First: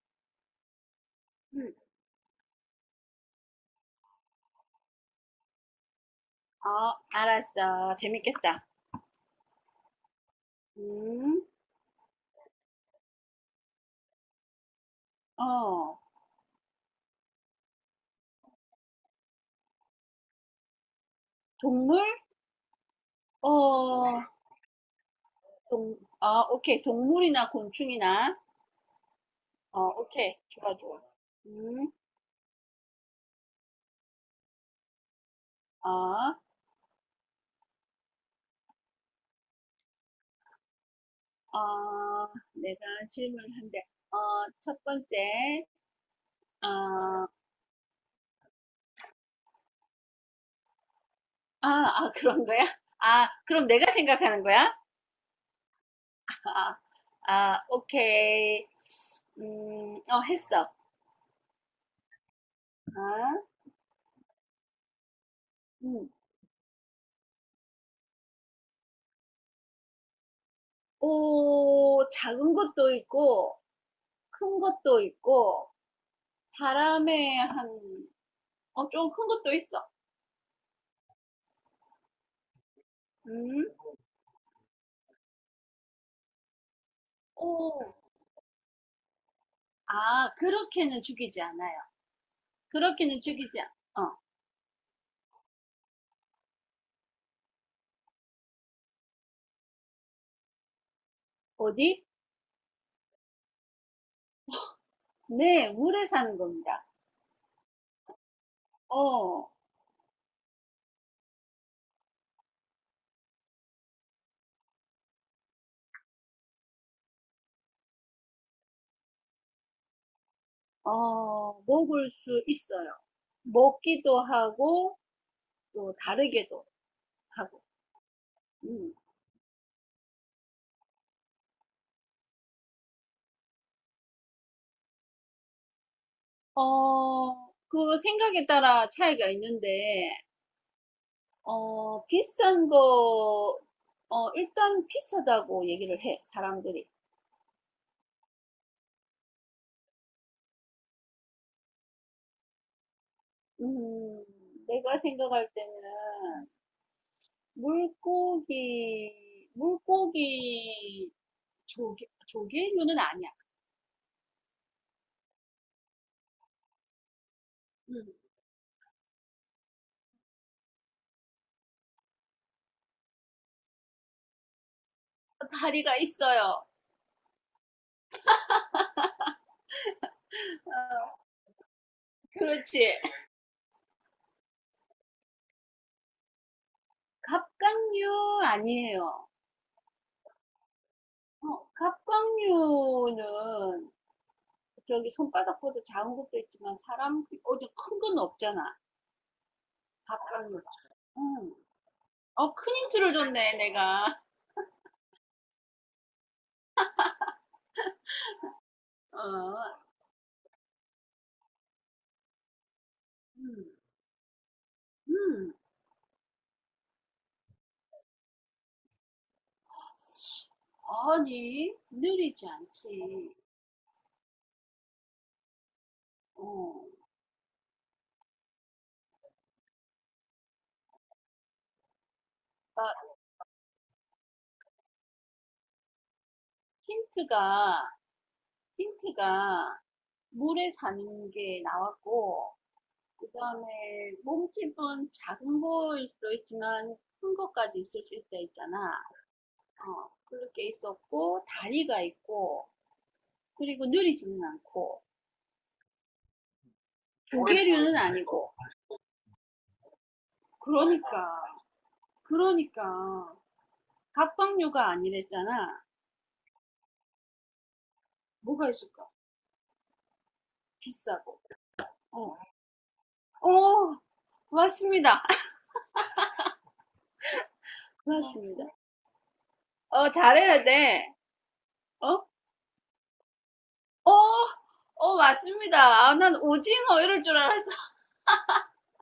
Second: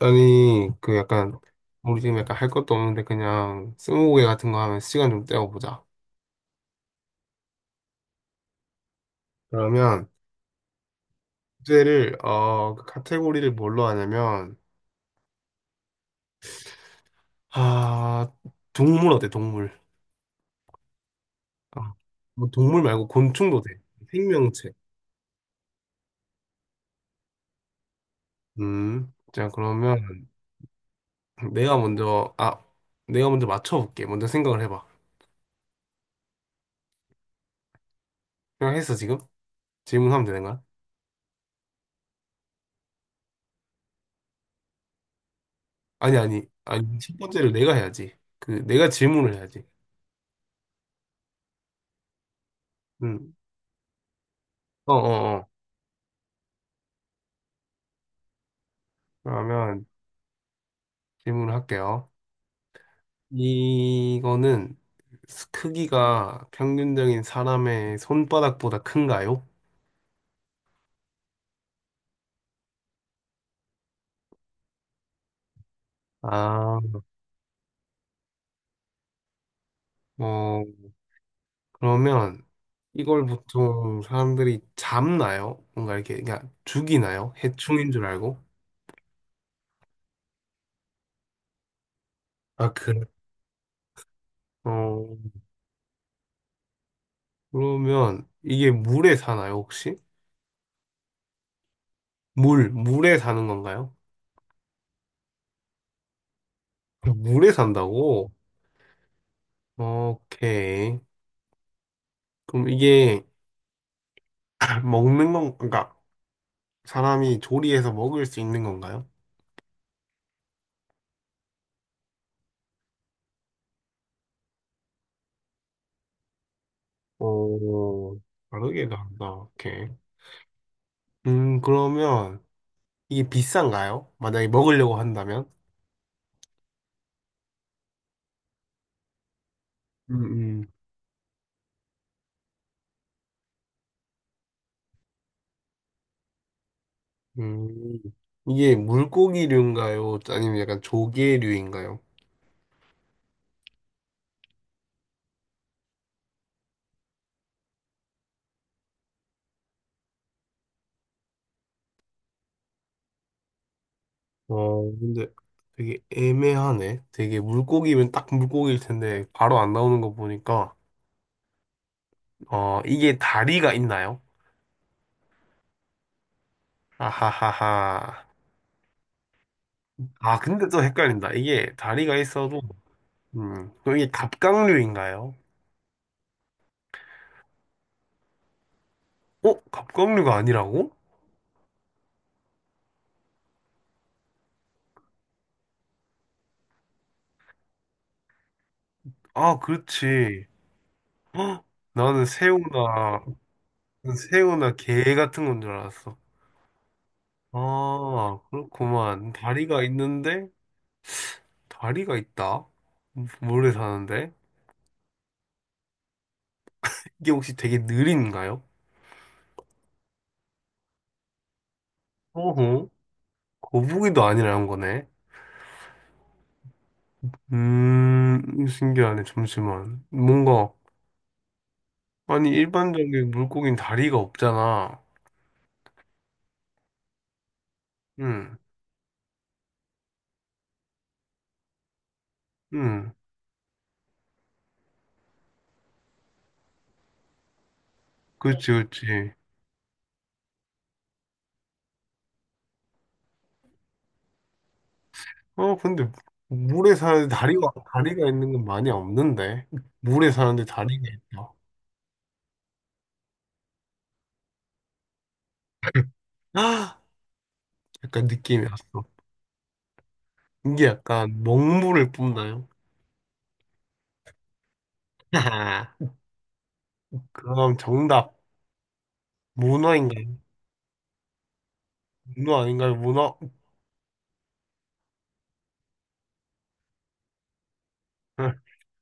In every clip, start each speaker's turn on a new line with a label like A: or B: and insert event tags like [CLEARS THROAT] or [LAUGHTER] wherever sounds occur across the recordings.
A: 아니, 그 약간,
B: 음,
A: 우리 지금 약간 할 것도 없는데 그냥 스무고개 같은 거 하면 시간 좀 때워보자.
B: 알았어. 재밌겠다.
A: 그러면
B: 음,
A: 주제를, 그 카테고리를 뭘로 하냐면,
B: 어,
A: 아, 동물 어때, 동물? 아,
B: 동물?
A: 뭐 동물 말고 곤충도 돼.
B: 어,
A: 생명체.
B: 오케이. 동물이나 곤충이나.
A: 자, 그러면
B: 오케이. 좋아, 좋아.
A: 내가
B: 음,
A: 먼저, 아, 내가 먼저 맞춰볼게. 먼저 생각을 해봐.
B: 어,
A: 생각했어, 지금? 질문하면 되는 거야?
B: 내가 질문을 한대. 어, 첫 번째.
A: 아니, 아니,
B: 어,
A: 아니, 첫
B: 아,
A: 번째를 내가 해야지. 그, 내가 질문을 해야지.
B: [LAUGHS] 그런 거야? 아,
A: 음,
B: 그럼 내가 생각하는 거야?
A: 어, 어, 어.
B: 아, 오케이.
A: 그러면
B: 했어.
A: 질문을 할게요.
B: 아,
A: 이거는
B: 음.
A: 크기가 평균적인 사람의 손바닥보다 큰가요?
B: 오, 작은 것도 있고, 큰 것도 있고,
A: 아,
B: 사람의 한, 좀 큰 것도 있어.
A: 어, 그러면 이걸
B: 음?
A: 보통 사람들이 잡나요? 뭔가 이렇게 그냥 죽이나요?
B: 오,
A: 해충인 줄 알고?
B: 아, 그렇게는 죽이지 않아요.
A: 아, 그래.
B: 그렇게는 죽이지 않, 어,
A: 어, 그러면 이게 물에 사나요, 혹시?
B: 어디?
A: 물에 사는 건가요?
B: 네, 물에 사는 겁니다.
A: 물에 산다고?
B: 어,
A: 오케이. 그럼 이게 [CLEARS THROAT] 먹는 건, 그러니까 사람이 조리해서 먹을 수 있는 건가요?
B: 먹을 수 있어요. 먹기도 하고, 또 다르게도 하고.
A: 어, 다르게
B: 음.
A: 간다. 오케이. 그러면 이게 비싼가요? 만약에 먹으려고 한다면?
B: 어, 그 생각에 따라 차이가 있는데,
A: 음, 음.
B: 어, 비싼 거, 일단 비싸다고 얘기를 해, 사람들이.
A: 음, 이게 물고기류인가요? 아니면 약간 조개류인가요?
B: 음, 내가 생각할 때는 물고기, 물고기 조개류는 아니야.
A: 어, 근데 되게 애매하네. 되게
B: 음.
A: 물고기면 딱 물고기일 텐데 바로 안 나오는 거 보니까 어, 이게 다리가 있나요?
B: 다리가 있어요.
A: 아하하하. 아, 근데 또
B: 어,
A: 헷갈린다. 이게 다리가 있어도
B: 그렇지.
A: 그럼 이게 갑각류인가요?
B: 갑각류 아니에요.
A: 어? 갑각류가 아니라고?
B: 어, 갑각류는 저기 손바닥보다 작은 것도 있지만 사람 어디 큰 건 없잖아.
A: 아, 그렇지.
B: 갑각류가.
A: [GASPS]
B: 응.
A: 헉, 나는
B: 어, 큰 힌트를
A: 새우나,
B: 줬네, 내가.
A: 새우나 게 같은 건 줄 알았어. 아, 그렇구만.
B: 어,
A: 다리가 있는데, 다리가 있다?
B: 음,
A: 모래 사는데?
B: 음.
A: 이게 혹시 되게 느린가요?
B: 아니, 느리지
A: 어허,
B: 않지.
A: 거북이도 아니라는 거네.
B: 어,
A: 신기하네. 잠시만. 뭔가, 아니,
B: 나
A: 일반적인 물고기는 다리가 없잖아.
B: 힌트가,
A: 응,
B: 힌트가 물에 사는 게 나왔고,
A: 응.
B: 그 다음에 몸집은 작은 거일 수도 있지만 큰 것까지 있을 수 있다
A: 그렇지,
B: 했잖아.
A: 그렇지.
B: 어, 그렇게 있었고, 다리가 있고, 그리고 느리지는 않고,
A: 어, 근데 물에 사는데 다리가,
B: 조개류는
A: 다리가 있는
B: 아니고.
A: 건 많이 없는데. 물에 사는데 다리가
B: 그러니까,
A: 있다.
B: 그러니까. 갑각류가 아니랬잖아.
A: 아, 약간 느낌이
B: 뭐가
A: 왔어.
B: 있을까?
A: 이게
B: 비싸고.
A: 약간 먹물을
B: 어,
A: 뿜나요?
B: 어, 맞습니다.
A: [LAUGHS] 하하. 그럼 정답.
B: 맞습니다. 어,
A: 문어인가요?
B: 잘해야 돼. 어?
A: 문어 아닌가요? 문어? [LAUGHS]
B: 어? 어, 맞습니다. 아, 난 오징어 이럴 줄 알았어.
A: 응.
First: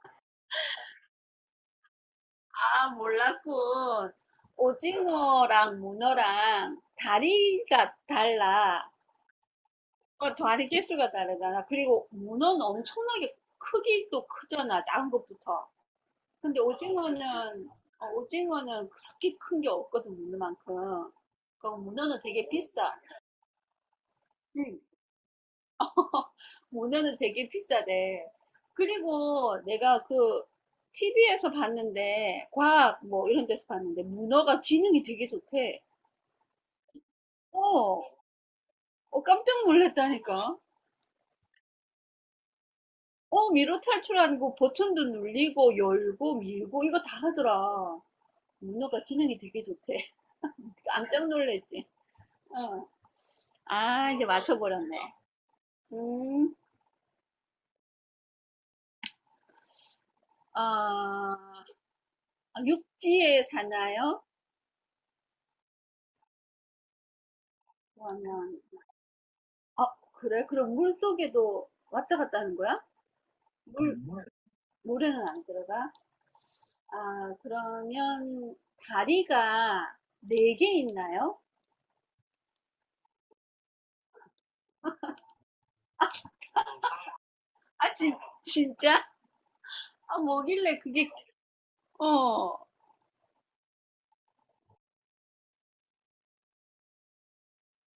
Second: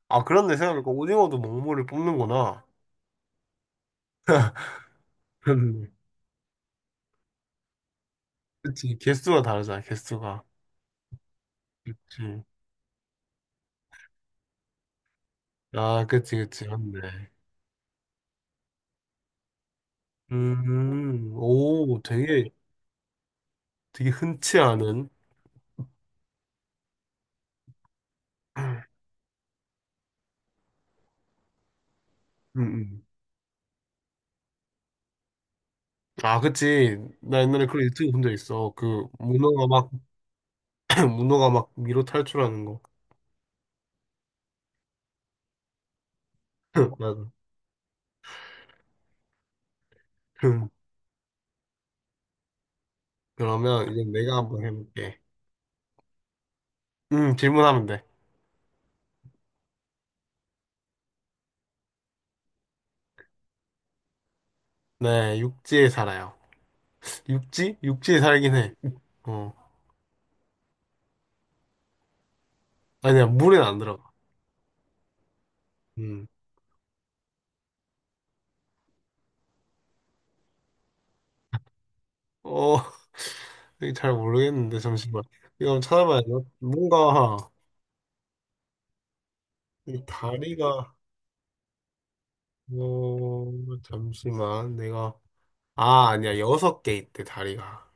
A: 아, 그런데 생각해보니까 오징어도 먹물을 뿜는구나.
B: 아,
A: [LAUGHS]
B: 몰랐군. 오징어랑
A: 그렇네.
B: 문어랑 다리가 달라.
A: 그치. 개수가 다르잖아,
B: 어,
A: 개수가.
B: 다리 개수가 다르잖아. 그리고
A: 그치.
B: 문어는 엄청나게 크기도 크잖아. 작은 것부터.
A: 아, 그치,
B: 근데
A: 그치. 맞네.
B: 오징어는, 오징어는 그렇게 큰 게 없거든, 문어만큼. 그
A: 오,
B: 문어는 되게
A: 되게,
B: 비싸.
A: 되게 흔치
B: 응.
A: 않은.
B: 모노는 되게 비싸대.
A: [CLEARS THROAT]
B: 그리고 내가 그 TV에서 봤는데,
A: 음,
B: 과학
A: 음.
B: 뭐 이런 데서 봤는데, 문어가 지능이 되게 좋대.
A: 아, 그치. 나 옛날에 그런
B: 어,
A: 유튜브 본 적 있어. 그,
B: 깜짝
A: 문어가 막,
B: 놀랐다니까.
A: [CLEARS THROAT] 문어가 막 위로 탈출하는 거.
B: 어, 미로 탈출하는 거 버튼도 눌리고, 열고, 밀고,
A: [CLEARS THROAT] [LAUGHS]
B: 이거 다
A: 맞아.
B: 하더라. 문어가 지능이 되게 좋대. [LAUGHS]
A: [LAUGHS]
B: 깜짝 놀랬지. 어.
A: 그러면 이제
B: 아, 이제
A: 내가 한번
B: 맞춰버렸네.
A: 해볼게.
B: 음,
A: 질문하면 돼.
B: 아, 육지에 사나요?
A: 네, 육지에 살아요. 육지?
B: 그
A: 육지에 살긴
B: 러
A: 해. 어.
B: 아, 그래? 그럼 물 속에도 왔다 갔다 하는 거야?
A: 아니야, 물엔 안
B: 물,
A: 들어가.
B: 모래는 안 들어가?
A: 음.
B: 아, 그러면 다리가 네 개 있나요?
A: 어, [LAUGHS] 이거 잘 모르겠는데, 잠시만. 이거 한번 찾아봐야 돼. 뭔가,
B: 아, 진짜?
A: 이
B: 아, 뭐길래
A: 다리가,
B: 그게, 어.
A: 잠시만. 아, 아니야. 여섯 개 있대, 다리가.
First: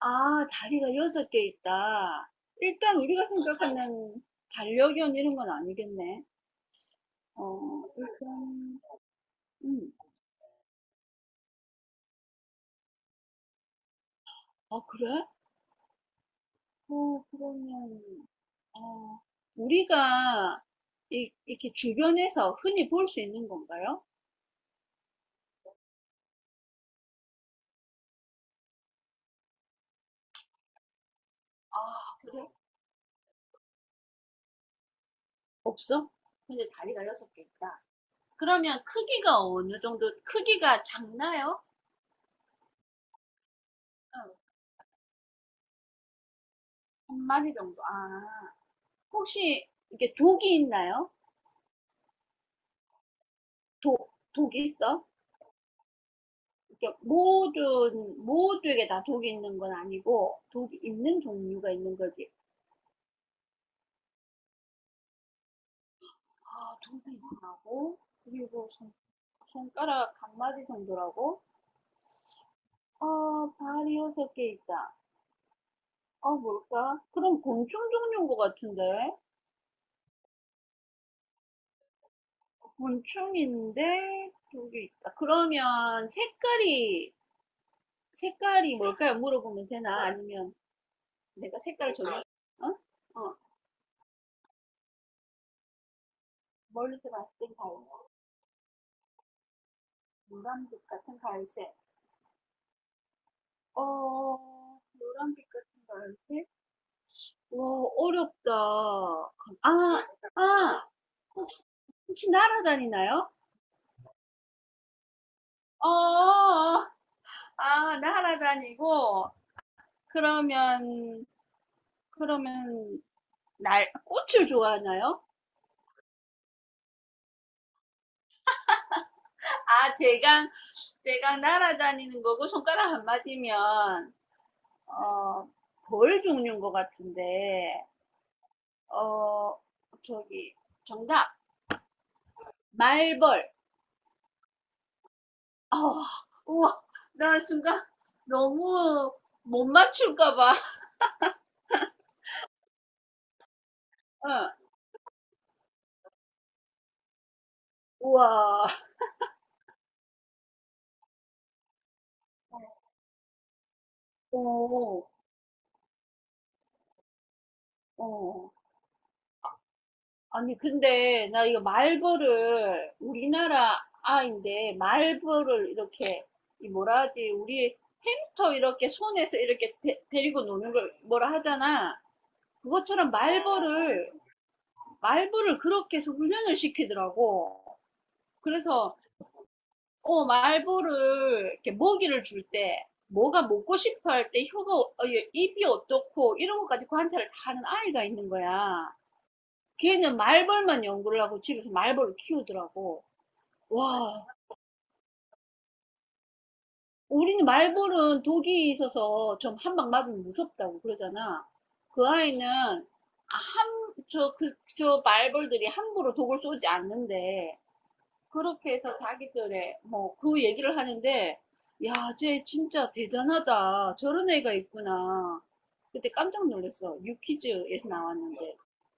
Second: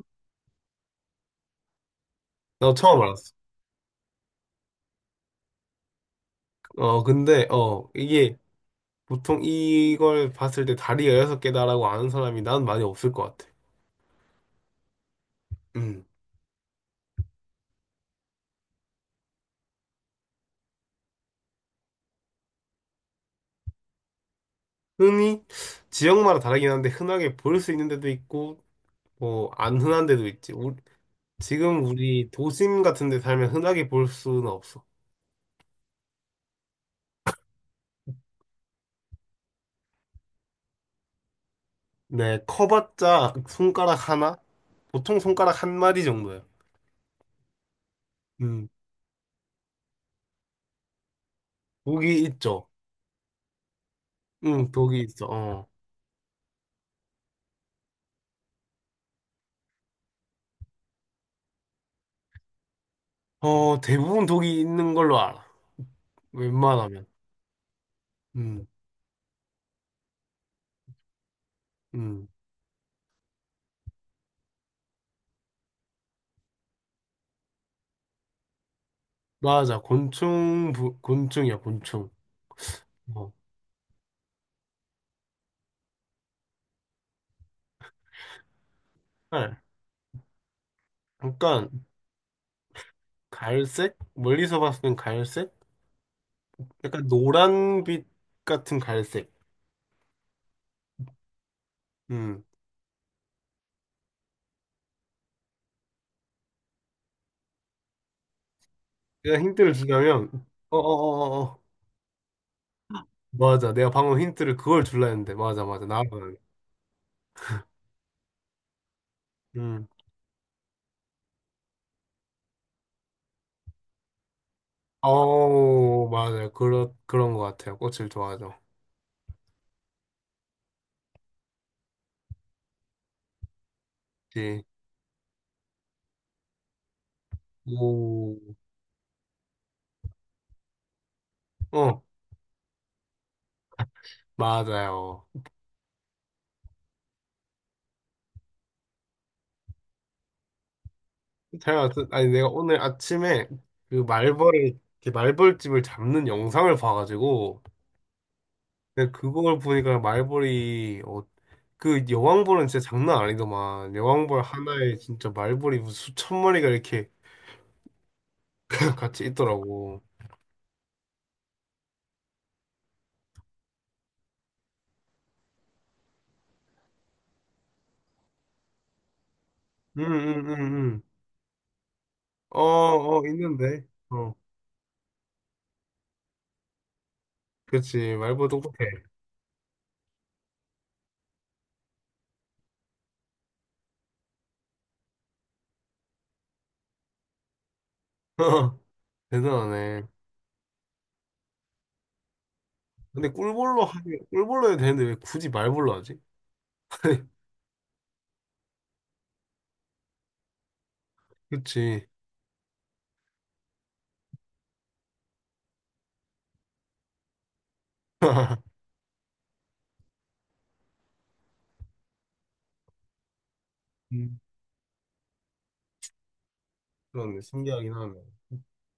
B: 아, 다리가 여섯 개 있다.
A: 나
B: 일단
A: 처음
B: 우리가
A: 알았어.
B: 생각하는 반려견 이런 건 아니겠네.
A: 어, 근데,
B: 어,
A: 이게
B: 일단,
A: 보통
B: 음.
A: 이걸 봤을 때 다리가 여섯 개다라고 아는 사람이 난 많이 없을 것 같아.
B: 아, 그래?
A: 음.
B: 어, 그러면, 어, 우리가 이렇게 주변에서 흔히 볼 수 있는 건가요?
A: 흔히, 지역마다 다르긴 한데, 흔하게 볼 수 있는 데도 있고, 뭐, 안 흔한 데도 있지.
B: 아,
A: 지금 우리
B: 그래?
A: 도심 같은 데 살면 흔하게 볼 수는 없어.
B: 없어? 근데 다리가 여섯 개 있다. 그러면 크기가 어느 정도, 크기가 작나요?
A: 네, 커봤자 손가락
B: 응.
A: 하나? 보통 손가락 한 마디 정도야.
B: 한 마리 정도. 아,
A: 음,
B: 혹시 이게 독이 있나요?
A: 독이 있죠.
B: 독이
A: 응, 독이
B: 있어?
A: 있어.
B: 이렇게 모두에게 다 독이 있는 건 아니고, 독이 있는 종류가 있는 거지.
A: 어, 대부분 독이 있는 걸로 알아.
B: 아,
A: 웬만하면.
B: 독이 있다고?
A: 음,
B: 그리고 손, 손가락 한 마리 정도라고?
A: 음.
B: 아, 발이 여섯 개 있다. 아, 뭘까? 그럼 곤충 종류인 것 같은데?
A: 맞아. 곤충, 곤충이야, 곤충. 어.
B: 곤충인데 여기 있다. 그러면 색깔이 뭘까요?
A: 네.
B: 물어보면 되나? 아니면 내가
A: 약간,
B: 색깔을 정해? 어? 어.
A: 갈색? 멀리서 봤을 땐 갈색? 약간
B: 멀리서 봤을 땐 갈색,
A: 노란빛 같은 갈색.
B: 노란빛 같은 갈색.
A: 음.
B: 어, 노란빛 같은 갈색? 와, 어렵다.
A: 내가
B: 아,
A: 힌트를 주려면, 어어
B: 아,
A: 어어
B: 혹시 혹시 날아다니나요?
A: 맞아. 내가 방금 힌트를 그걸 줄라 했는데. 맞아, 맞아.
B: 어,
A: 나만
B: 어, 어. 아, 날아다니고
A: 음.
B: 그러면 그러면 날 꽃을 좋아하나요?
A: 어 맞아요. 그런 것 같아요. 꽃을 좋아하죠.
B: 아, 대강, 대강 날아다니는 거고 손가락 한 마디면,
A: 예.
B: 어, 벌 종류인 것 같은데,
A: 오.
B: 어, 저기, 정답.
A: 어,
B: 말벌.
A: 맞아요.
B: 어, 우와, 나 순간 너무 못 맞출까 봐.
A: 잘 왔어. 아니, 내가 오늘 아침에 그
B: 응.
A: 말벌이, 이렇게 말벌집을 잡는 영상을 봐가지고,
B: 우와.
A: 근데 그걸 보니까 말벌이, 그 여왕벌은 진짜 장난 아니더만. 여왕벌 하나에
B: 어,
A: 진짜 말벌이 무슨 수천 마리가 이렇게
B: 어.
A: [LAUGHS] 같이 있더라고.
B: 아니, 근데 나 이거 말벌을 우리나라 아인데 말벌을 이렇게 이 뭐라 하지? 우리 햄스터 이렇게 손에서 이렇게 데,
A: 응,
B: 리고
A: 응, 응,
B: 노는 걸
A: 응.
B: 뭐라 하잖아.
A: 어,
B: 그것처럼
A: 어, 있는데.
B: 말벌을
A: 어,
B: 말벌을 그렇게 해서 훈련을 시키더라고.
A: 그렇지. 말벌 똑똑해.
B: 그래서 어 말벌을 이렇게 먹이를 줄 때 뭐가 먹고 싶어 할 때 입이 어떻고 이런 것까지 관찰을 다 하는 아이가 있는
A: [LAUGHS]
B: 거야.
A: 대단하네.
B: 걔는 말벌만 연구를 하고 집에서 말벌을 키우더라고.
A: 근데
B: 와,
A: 꿀벌로 해도 되는데 왜 굳이 말벌로 하지?
B: 우리는 말벌은 독이 있어서 좀 한 방 맞으면 무섭다고 그러잖아.
A: 그치.
B: 그 아이는 아, 저, 그, 저 말벌들이 함부로 독을 쏘지 않는데, 그렇게 해서 자기들의, 뭐, 그 얘기를 하는데, 야, 쟤 진짜 대단하다. 저런
A: 음.
B: 애가 있구나. 그때 깜짝 놀랐어.
A: 그러네.
B: 유퀴즈에서
A: 신기하긴 하네.
B: 나왔는데.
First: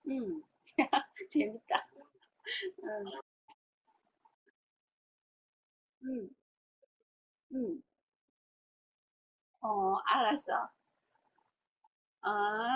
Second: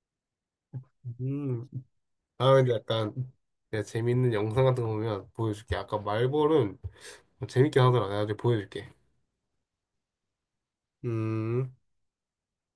B: 음, [LAUGHS]
A: 음.
B: 재밌다.
A: 아, 근데
B: 응,
A: 약간 내가 재밌는 영상 같은 거 보면 보여줄게. 아까
B: 응,
A: 말벌은
B: 응.
A: 재밌긴 하더라. 내가 나중에 보여줄게.
B: 어, 알았어.
A: 음.
B: 아.